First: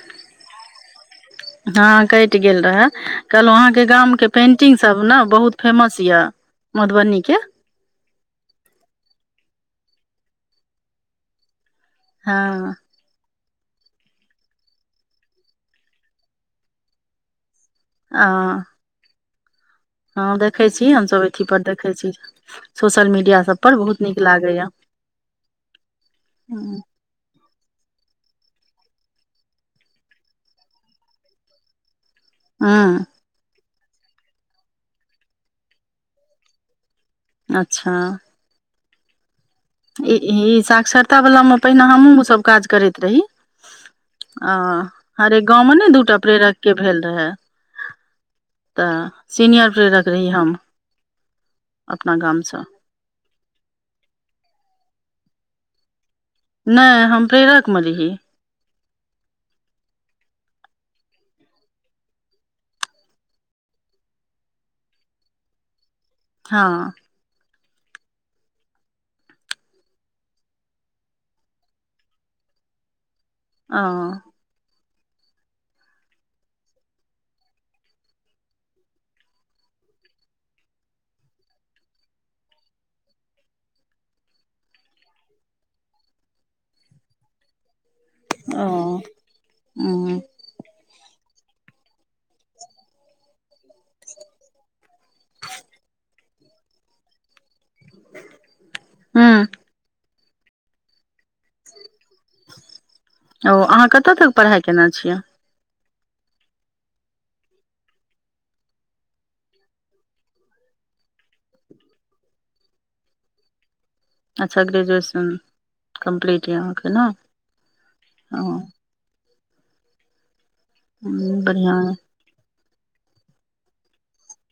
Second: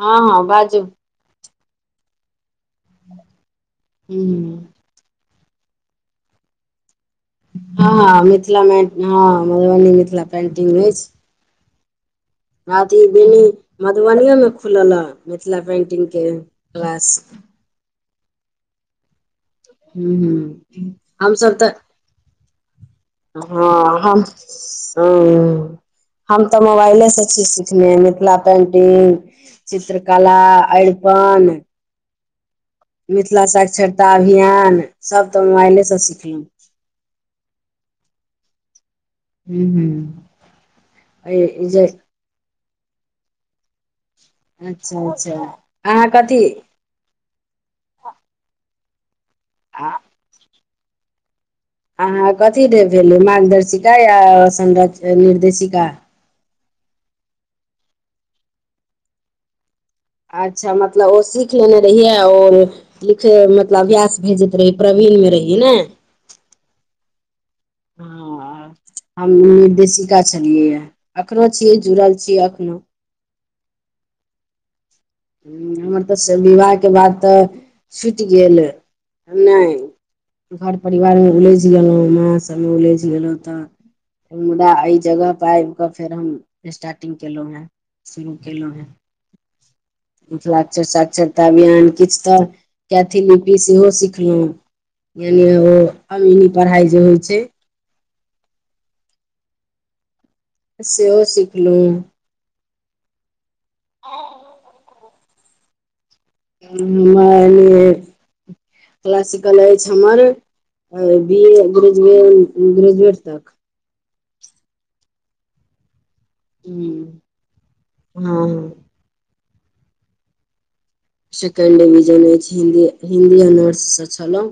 हँ - हँ बाजू हँ कैट गेल रहै कहलहुँ अहाँकेँ गाम केँ हूँ पेंटिंग सब नऽ बहुत फेमस यऽ मधुबनी केँ हँ मिथिलामे हँ मधुबनी मिथिला पेन्टिंग अछि हँ तऽ बेनी मधुबनी मे खुल ह मिथिला पेन्टिंग केँ क्लास आ हूँ हँ हूँ देखै छी हम सभ अथी हमसभ पर तऽ देखे छी [inaudible] सोशल मीडिया सब पर हँ बहुत नीक हम लागैया [inaudible] ह हम तऽ मोबाइले से छी में मिथिला पेंटिंग चित्रकला अरिपन हँ मिथिला साक्षरता अभियान सभ तऽ मोबाइलेसँ सिखलु अच्छ हूँ ई हूँ ई साक्षरता वला में पहिने जे हमहूँ सभ काज करैत रही आ अच्छा अच्छा हरे गाँव में ने अहाँ दूटा कथी प्रेरक केँ भेल रहे [inaudible] तऽ सीनियर आ प्रेरक रही हम अपना अहाँ कथी गामसँ र भेलियै मार्गदर्शिका या संर निर्देशिका नै हम प्रेरक म रही अच्छा मतलब ओ सीख लेने रहियै आ ओर लिखे मतलब अभ्यास भेजैत रही प्रवीणमे रहियै न हँ हँ हम निर्देशिका छलियै ह एखनो छियै जुड़ल छियै एखनो अ हमर तऽ विवाह केँ बाद तऽ छुट गेल हम नै घर परिवारमे उलझि गेलौ माँ सभमे उलझि गेलौ तऽ मुदा एहि जगह पर आइब कऽ फेर हम स्टार्टिंग केलौ है शुरू केलौ हँ ओ मिथिलाक्षर साक्षरता अभियान किछु तऽ कैथी लिपि सेहो सिखलु यानि ओ अमीनी पढ़ाई जे होइ छै [inaudible] हँ सेहो सिखलू ओ अहाँ कतऽ तक पढ़ाई केने छियै [unintelligible] क्लासिकल अछि हमर बी ए ग्रेजुए ग्रेजुएट तक अच्छ ग्रेजुएशन कम्पलीट यऽ अहाँकेँ न हँ ह बढ़िआँ सेकेंड यए डिविजन ऐछ हिन्दी हिन्दी ऑनर्स स छेलों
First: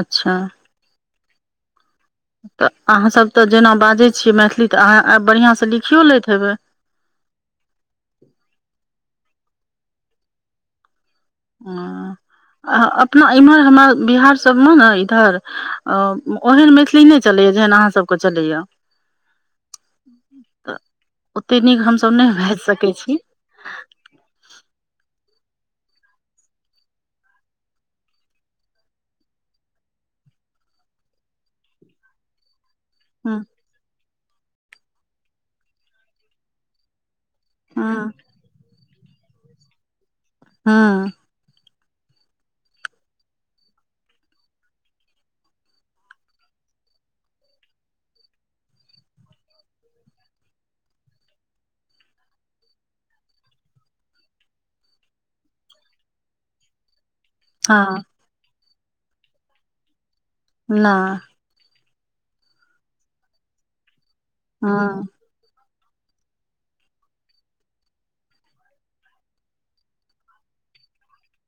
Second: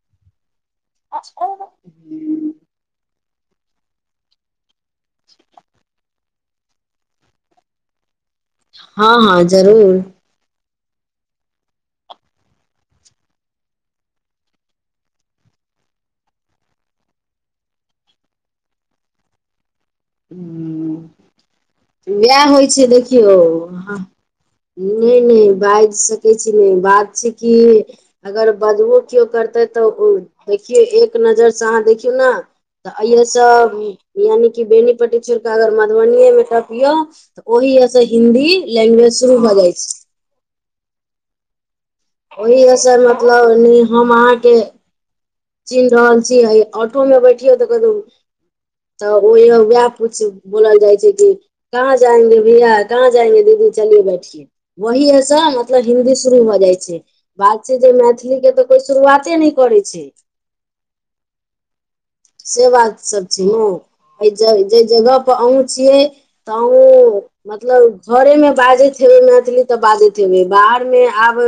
अच्छा [unintelligible] तऽ अहाँ सभ तऽ जेना बाजैत छियै मैथिली तऽ अहाँ आब बढ़िआँसँ लिखियओ लैत हेबै हँ हँ जरूर [inaudible] अपना इम्हर हमरा बिहार सभ मे न इधर ओहन मैथिली नै चलैए जेहन अहाँ सभ केँ चलैए [unintelligible] तऽ ओतेक नीक [inaudible] हमसभ नहि उहै बाजि होइ छै सकै छी देखियौ नै नै बाजि सकै छी नै बात छै कि अगर बजबो केओ करतै तऽ ओ देखियौ एक नजरिसँ अहाँ देखियौ ना तऽ हँ अइसँ यानिकि बेनीपट्टी छोड़ कऽ अगर मधुबनिए में टपियौ ओहि हँ यऽ स हिन्दी लैंग्वेज शुरू भऽ जाइ छै हँ ओहिसँ मतलब नै हम अहाँकेँ चिन्ह रहल छी आ ऑटो मे बैठियो तऽ कतहु तऽ ओ वएह पूछ बोलल जाइ छै कि कहाँ जाएंगे भैया कहाँ जाएंगे दीदी चलियए बैठिेए वही हस मतलब हिन्दी शुरू हो जाइ छै बात छै जे हँ मैथिलीके तऽ कोइ शुरुआते नहि करै छै नहि से बात सब छै नऽ एहि जे हँ जगह [unintelligible] छियै तऽ आहू मतलब घरे मऽ बाजैत हेबै मैथिली तऽ बाजैत हेबै बाहर मे आब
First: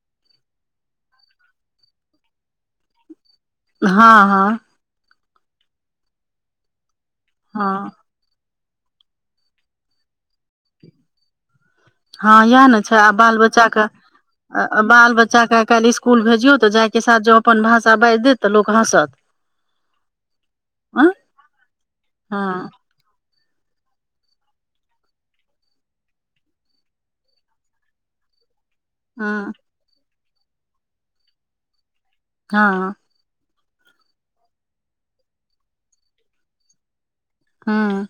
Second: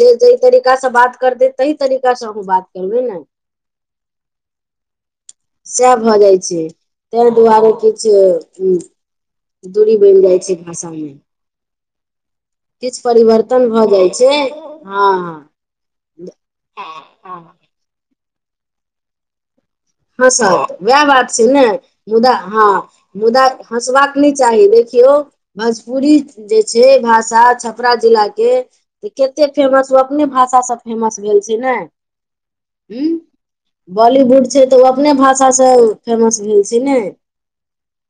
जे जेहि तरीका से बात करते ताहि तरीकास से हम बात करबै नऽ हँ हँ सएह भऽ जाइत छै ताहि दुआरे हँ किछ ह दूरी बनि जाइ छै भाषामे हँ इएह नऽ छै किछु आ बाल परिवर्तन भऽ बच्चाके जाइ छै बाल बच्चा हँ के काल्हि स्कुल भेजियो तऽ जाय के साथ जॉब अपन भाषा बाजि देत तऽ लोक हँसत हँ स हँ वएह बात छै नऽ मुदा हँ मुदा हँसबाक नहि चाही देखियौ भोजपुरी जे छै भाषा छपरा जिलाके तऽ हँ कतेक फेमस ओ अपने भाषासँ फेमस भेल छैय ने हँ हूँ बॉलीवुड छै तऽ ओ अपने भाषासँ फेमस भेल छै ने हँ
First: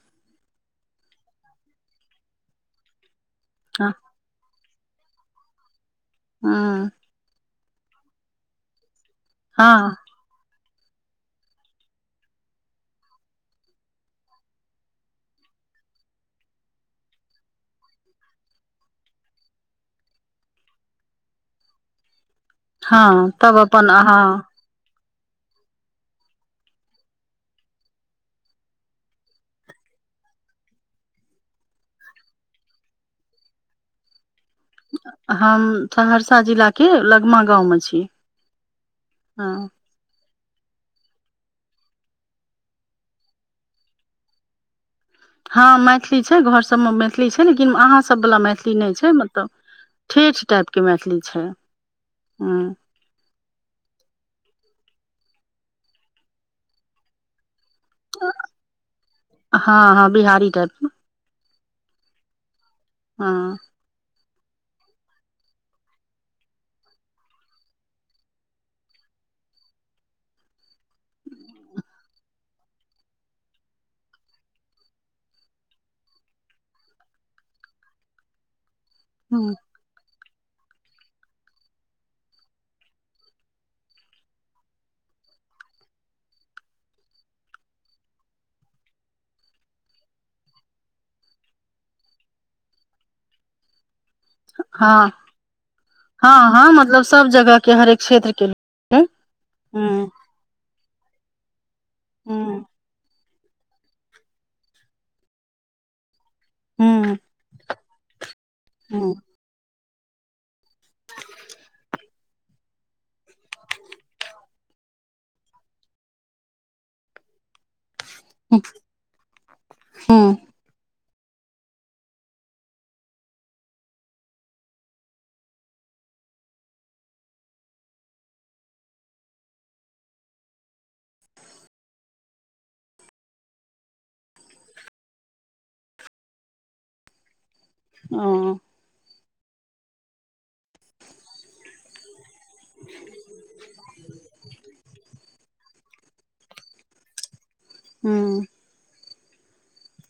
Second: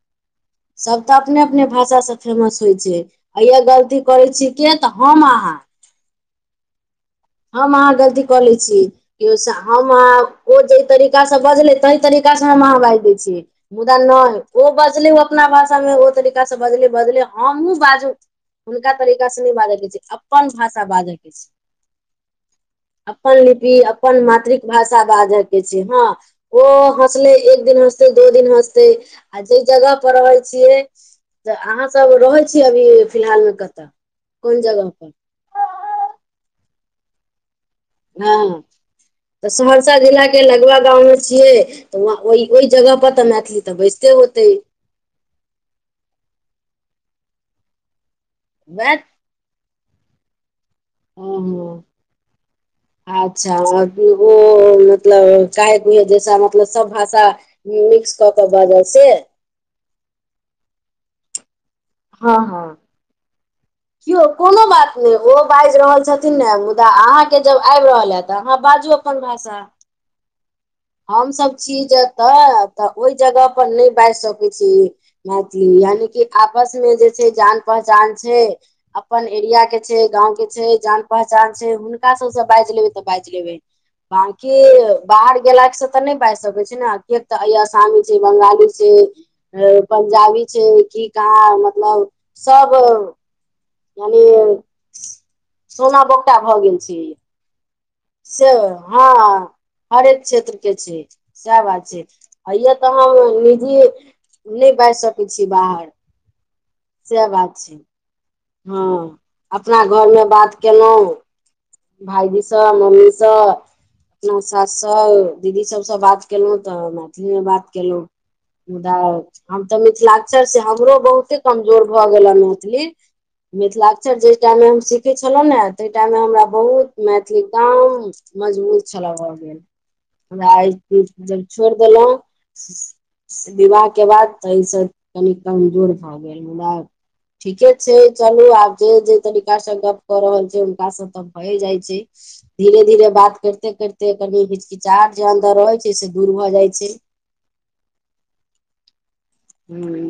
सभ तऽ अपने अपने भाषा सऽ फेमस होइ छै आ यह गलती करैत छी के तऽ हम अहाँ हँ हम अहाँ गलती कऽ लै छी कि हम हँ अहाँ ओ जे तरीका सऽ बजले तई तरीका से हम अहाँ बाजि दै छियै मुदा नहि ओ बजले ओ अपना भाषामे ओ तरीकासँ बजले बजले हमहुूँ बाजू हुनका तरीका से नहि बाजय कऽ छै अपन भाषा बाजय के छै हँ अपन तब लिपि अपन अहाँ अपन मातृक भाषा बाजै के छै हँ ओ हँसलै एक दिन हँसतै दो दिन हँसतै आ जे जगह पर रहै छियै तऽ अहाँ सब रहै छीियै अभी फिलहाल मऽ कतऽ कोन जगह पर हम सहरसा जिलाके लगमा गामवमे छी हँ तऽ हँ सहरसा सहरसा जिला के लगवा गाँव मे छियै तऽ वह ओहि जगह पर तऽ मैथिली तऽ बैजते होते हँ मैथिली छै घर सभमे मैथिली छै लेकिन अहाँसभ वला मैथिली नहि वैह छै तऽ ठेठ टाईप कऽ ओहो अच्छा ओ मतलब काहे कु जैसा मतलब सब भाषा मिक्स कऽ के बाजल से हँ हँ बिहारी टाईप मऽ हँ हँ हँ केओ कोनो बात नय ओ बाइज रहल छथिन ने मुदा अहाँकेँ जब आइब रहल हे तऽ अहाँ बाजू पन भषा हम सब छी जतऽ तऽ ओहि जगह पर नय बाइज सकै छी मैथिली यानि की आपस मे जे छै जान पहचान छै अपन एरिया केँ छै गाँव केँ छै जान पहचान छै हुनका सब सँ बाइज लेबै तऽ बाइज लेबै बाकी बाहर गेला से तऽ नय बाजि सकै छी नऽ किएक तऽ ई आसामी छै बंगाली छै जे पंजाबी छै की कहाँ मतलब सब। माने हँ सोना बोकटा हँ भऽ हँ गेल छै ई [unintelligible] जगह केँ हरेक क्षेत्र के से हँ हरेक क्षेत्र केँ छै सैह बात। जे होइ हँ यऽ तऽ हम निजीये नय बाजि सकै छी बाहर हँ सेह बात छै हँ अपना घरमे बात केलहुँ [inaudible] भायजी सँ मम्मी सँ अपना सास सँ दीदी सबसँ बात केलहुँ तऽ मैथिलीमे बात केलहुँ मुदा हम तऽ हँ मिथिलाअक्षर सँ हमरो बहुते कमजोर भऽ गेला हन मैथिली। मिथिलाक्षर जै टाइम मे हम सीखे छलहुँ नऽ तहि टाइममे हमरा बहुत मैथिली गाम मजबूत छलै भऽ गेल हमरा आइ [unintelligible] छोड़ देलहुँ विवाह केँ बाद तऽ ई सब कनि कमजोर भऽ गेल मुदा ठीके छैय। चलू ओ आब जे जे तरीका से गप कऽ रहल छैय। हुनका सँ तऽ भए जाय छैय। धीरे धीरे बात करते करते कनि हिचकिचाहट जे अन्दर रहै छै से दूर भऽ जाइ छै हुँ हुँ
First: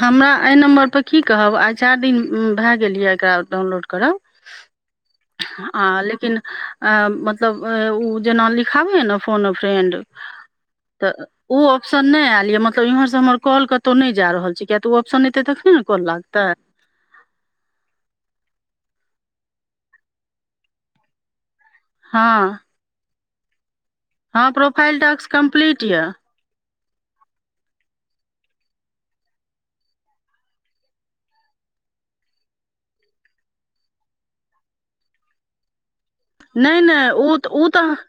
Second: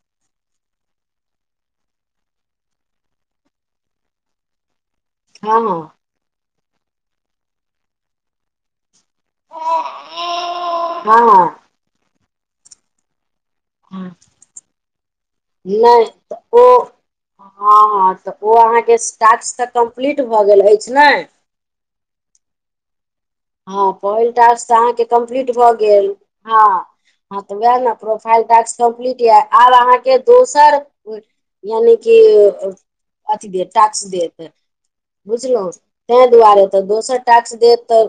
हमरा एहि नम्बरपर की कहब आइ चाइर दिन भैय गेल य एकरा डाउनलोड करब [inaudible] आ हँ लेकिन अ मतलब उ जेना लिखाबय हैय नऽ फोन अऽ फ्रेंड तऽ हँ उ ऑप्शन नय ऐल यऽ मतलब इमहर काॅल कत्तौ हँ नय। जा रहल छी किय तऽ ओ ऑप्शन एतै तखने न प काॅल नहि लागतै। तऽ ओ हँ हँ तऽ ओ अहाँकेँ टाक्स तऽ कम्पलिट मऽ टाॅक्स तऽ कम्प्लीट भए गेल अछि ने हँ हँ पहिल हँ टाॅस्क तऽ प्रोफाइल अहाँकेँ टास्क कम्प्लीट भऽ गेल यऽ हँ हँ तऽ वएह ने प्रोफाइल टाॅस्क कम्प्लीट य आब अहाँके दोसर। यानि कि अथी दे टाॅक्स देत बुझलो ते दुआरे नहि तऽ दोसर टाॅक्स देत तऽ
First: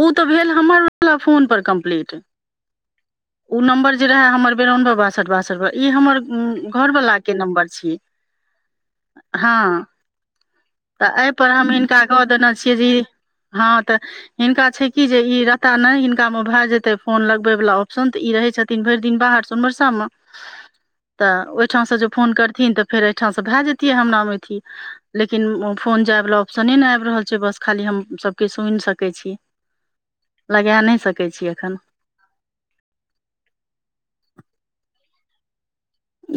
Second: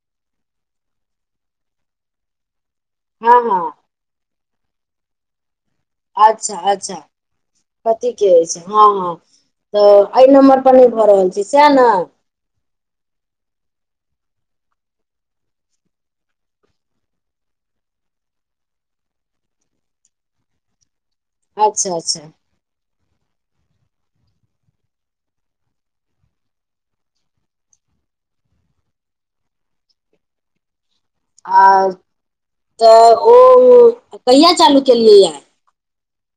उ तऽ भैल हमर वला फोन पर कम्प्लीट। हँ उ हँ नम्बर जे रहै हम र इ हमर अच्छा अच्छा घरवाला केँ नंम्बर छी पतिके अछि हँ हँ। तऽ एहि नम्बरपर नहि भऽ तऽ रहल छै एहिपर सएह हम ने हिनका कऽ दऽ देने छियै जे। हँ तऽ हिनका छै की जे ई रहता नय हिनका मे भए जेते फोन लगबे वला आ उ सन ई रहय छथिन भरि दिन बाहर सोनबरसा मऽ तऽ ओहिठाम अच्छा से जो अच्छा फोन कर। न तऽ फेर एहिठामसँ भए जैतियै हमरा मे अथी। लेकिन फोन जाय वाला ऑप्शने नय आबि रहल छै बस खाली हम सबके सुनि सकै छी। [inaudible] लगा नहि सकै छी आ एखन तऽ ओ कहिया चालू केलियै य।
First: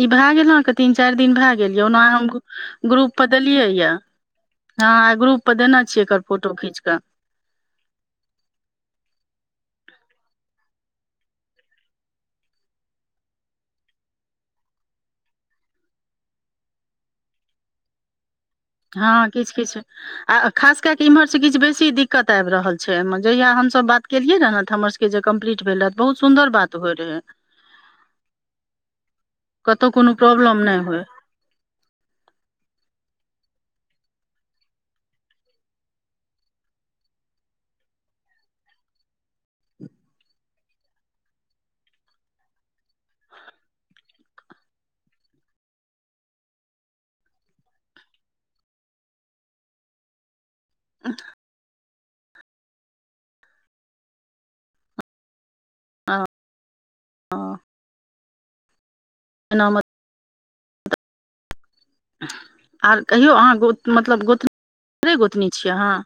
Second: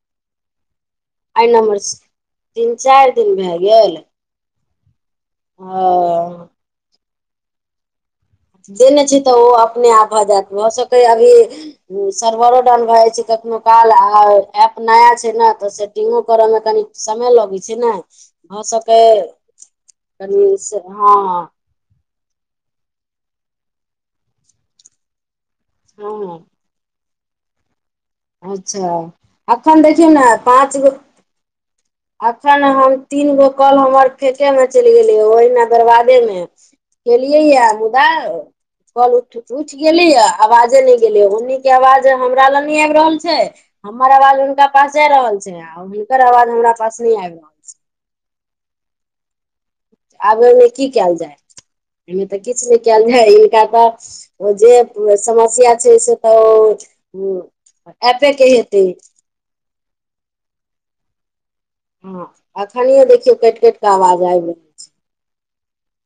ई भए गेल अके तीन चारि दिन एहि भए गेल यए नम्बरसँ ओना हम तीन चारि ग्रुपपर दिन भए देलियै यए। गेल हँ आय ग्रुप पर देने छीयै एकर हँ फोटो खींच कऽ। देने छी तऽ ओ अपने आप भऽ जायत भऽ सकै अभी। सर्वरो डाउन भए जाइ छै कखनो काल आ एप नया छै ने तऽ से। इको करऽ मऽ कनी समय लगै छै नऽ हँ किछ किछ आ कनि से खास कए कऽ हँ इम्हर से किछ बेसी दिक्क। दिक्कत आबि रहल छै एहिमे जहिया हमसब बात केलियै रह नऽ तऽ हमर। के जे कम्प्लीट भेलै बहुत हँ सुन्दर बात होय रहै अच्छा एखन कतहु देखियौ कोनो नऽ प्रॉब्लम पाँच नहि गो होय अखन हम तीन गो कल हमर फेके में चलि गेलिय ओहिमे बरबादे मऽ केेलिय यऽ मुदा कॉल उठ उठि गेली आवाजे नहि गेलिय ओन्नी के आवाज हमरा लग नहि आबि रहल छै हमर आवाज हुनका पास जाय रहल छै हुनकर आवाज हमरा पास नहि आबि रहल छै। आब ओमे की कयल जाय। एहिमे तऽ किछ नऽ कयल जाय हिनका तऽ ओ जे समस्या। से तऽ ओ एपे कऽ हेतै। एना मऽ हँ आर अखनियो कहियो देखियौ अहाँ कटि गो कटि कऽ मतलब [unintelligible] आवाज आबि रहल छै गोतनी छियै अहाँ।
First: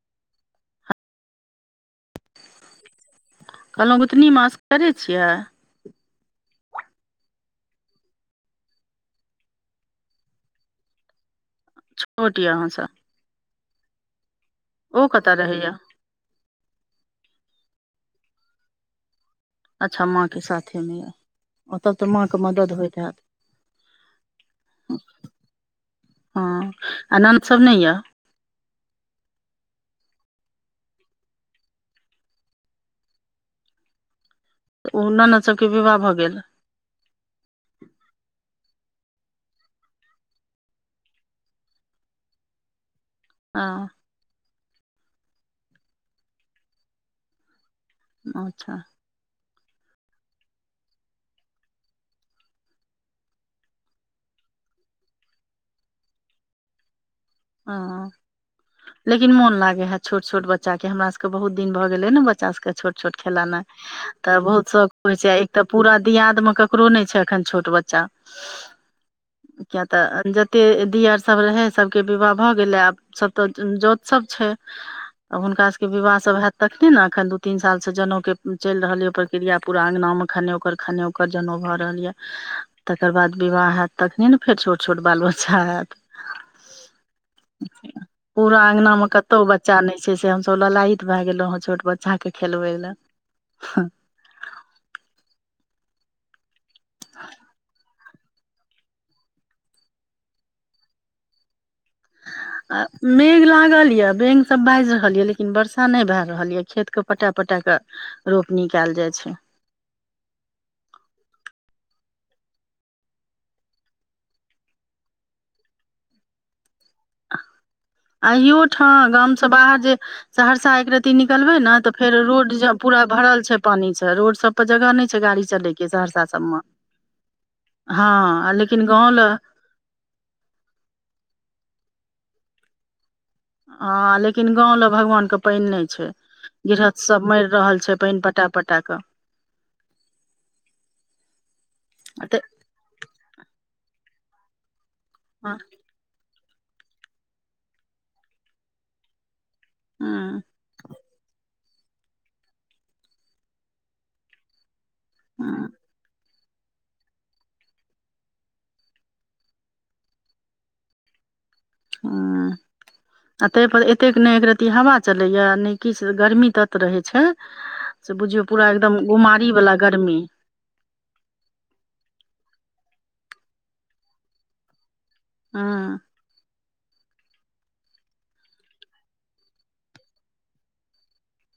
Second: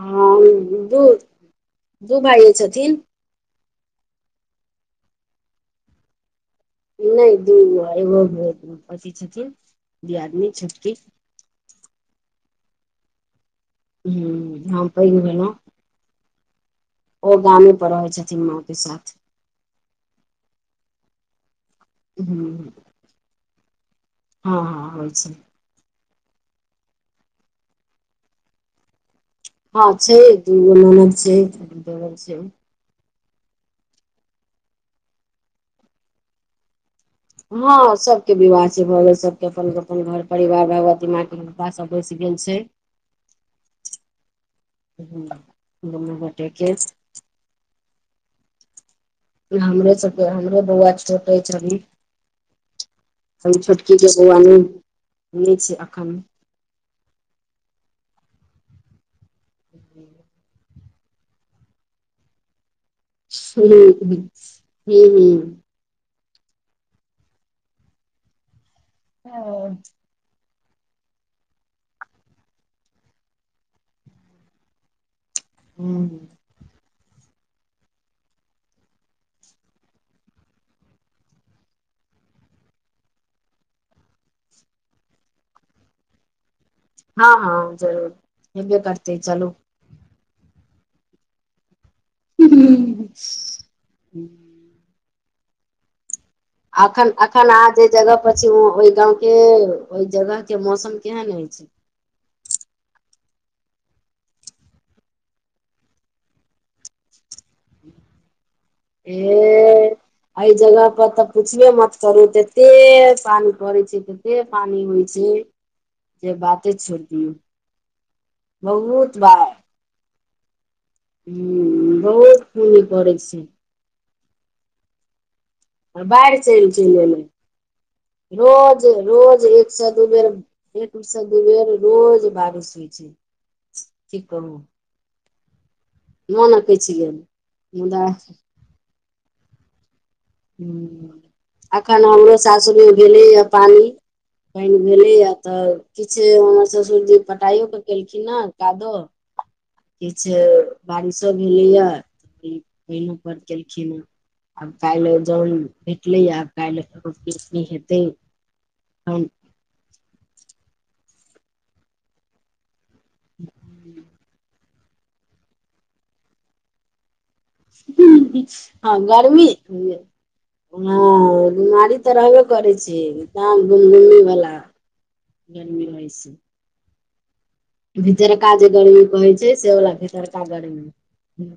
हम दू दू भाइए छथिन कहलहुँ गोतनी मऽ असगरे छियै नहि दूगो एगो अथि छथिन दियादनी छोटकी छोट यऽ आहाँस हू हम ओ पेग कतऽ भेलहुँ रहैया ओ गामे पर रहै छथिन माँ कऽ साथ अच्छा माँ कऽ साथे मे यऽ ओतय तऽ माँके हूं मदद होइत हैत हँ हँ होइ छै हँ आ ननेद सब नहि यऽ हँ छै दू गो ननद छै देवर छै ओ ननेद सबके विवाह भऽ गेल हँ सबके विवाह भऽ गेल सबके अपन अपन घर परिवार भगवती माँ के कृपा सऽ बैसि गेल छै हँ हू दूनू गोटेक के अच्छा हमरे छ हमरे बौआ छोटे छै छोटकी बऊआ नहि छै एखन हँ लेकिन मोन लागे है छोट छोट बच्चा के हमरा सबके के बहुत दिन भऽ गेले ने बच्चा सबके छोट छोट खेला ह तऽ बहुत शौक ह होइ छै एक ह तऽ पूरा दियादमे ककरो नहि छै अखन छोट बच्चा हँ किया तऽ एते दियर सब रहे सभके विवाह भऽ गेलै आब सभ तऽ जोत सभ छै आब हुनका सबके विवाह सब हयत तखने ने अखन दू तीन साल से जनेउ के चलि रहल य प्रक्रिया पूरा अंगगना मे खने ओकर खने ओकर जनेउ भऽ रहल ये तकर बाद विवाह हयत तखने ने फेर छोट छोट बाल बच्चा हयत हँ हँ जरूर पूरा हेबे अंगना मे करतेै कतौ चलू बच्चा नहि छै से हमसभ ललायत भए गेलहु हँ छोट बच्चा कऽ खेलबै ल अखन अखन आहाँ जे जगह प ओहि गाँं के ओहि जगह के मौसम केहन ऐछ [unintelligible] मेघ लागल ये बैंग सब बाजि रहल ये लेकिन वर्षा नहि भय रहल ये खेत कऽ पटा पटा कऽ रोपनी कल जाय ए छै एहि जगह पर तऽ पूछबे मत करू एते पानी पड़ै छै ओते पानी होइ छै जे बाते छोड़ दियौ अहिो ठाँ बहुत गाम बा से ह बाहर जे सहरसा एक रह पी निकलबे ने ते फेर बहुत रोड पानी पूरा पड़ै भरल छै पानी से रोड सब पर जगह न छै गाड़ी चले के आ सहरसा बाढ़ि सब मे चलि चल ए हँ लेकिन रोज गाँव ले रोज एक उरषद उबेर एक वर्षद उबेर रोज बारिश होइ छै ह की लेकिन कहू गाँंव लऽ भगवान के पानि नहि छै मोन अकैछ गृहस्थ गेल सब मरि रहल छै मुदा पानि पटा पटाक ह अखन हमरो तऽ सासुर मऽ भेलेए पानि पानि भेले य तऽ ह किछु हमर ससुरजी पटाइयो के केलखिन ने कादो किछ बारिशो भेलैया पईनो पर केलखिन हऽ काइल जोन ह भेटलै आब काल्हि नहि हेतैन हऽ आ ताहि पर एतेक नहि रती हवा चले या ने किछ गर्मी तत रहे छै से बुझियौ पूरा हँ एकदम गर्मी गुमारी वाला गर्मी हँ बीमारी तऽ रहबे करै छइ एकदम गुमगुमी वला हँ गर्मी होई छै भीतरका जे गर्मी कहै छै सेवला भितरका गर्मी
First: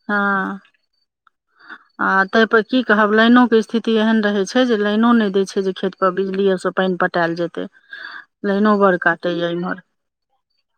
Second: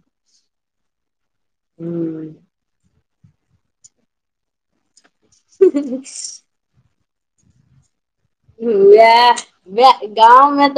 हँ आ हूं ते पर की कहब लाइनो के स्थिति एहन रहे छैय जे लाइनो न देय छैय जे खेत पर बिजलीेयो स पानि पटायल जेतइ लाइनो बड़ काटैया इम्हर गाँवमें तऽ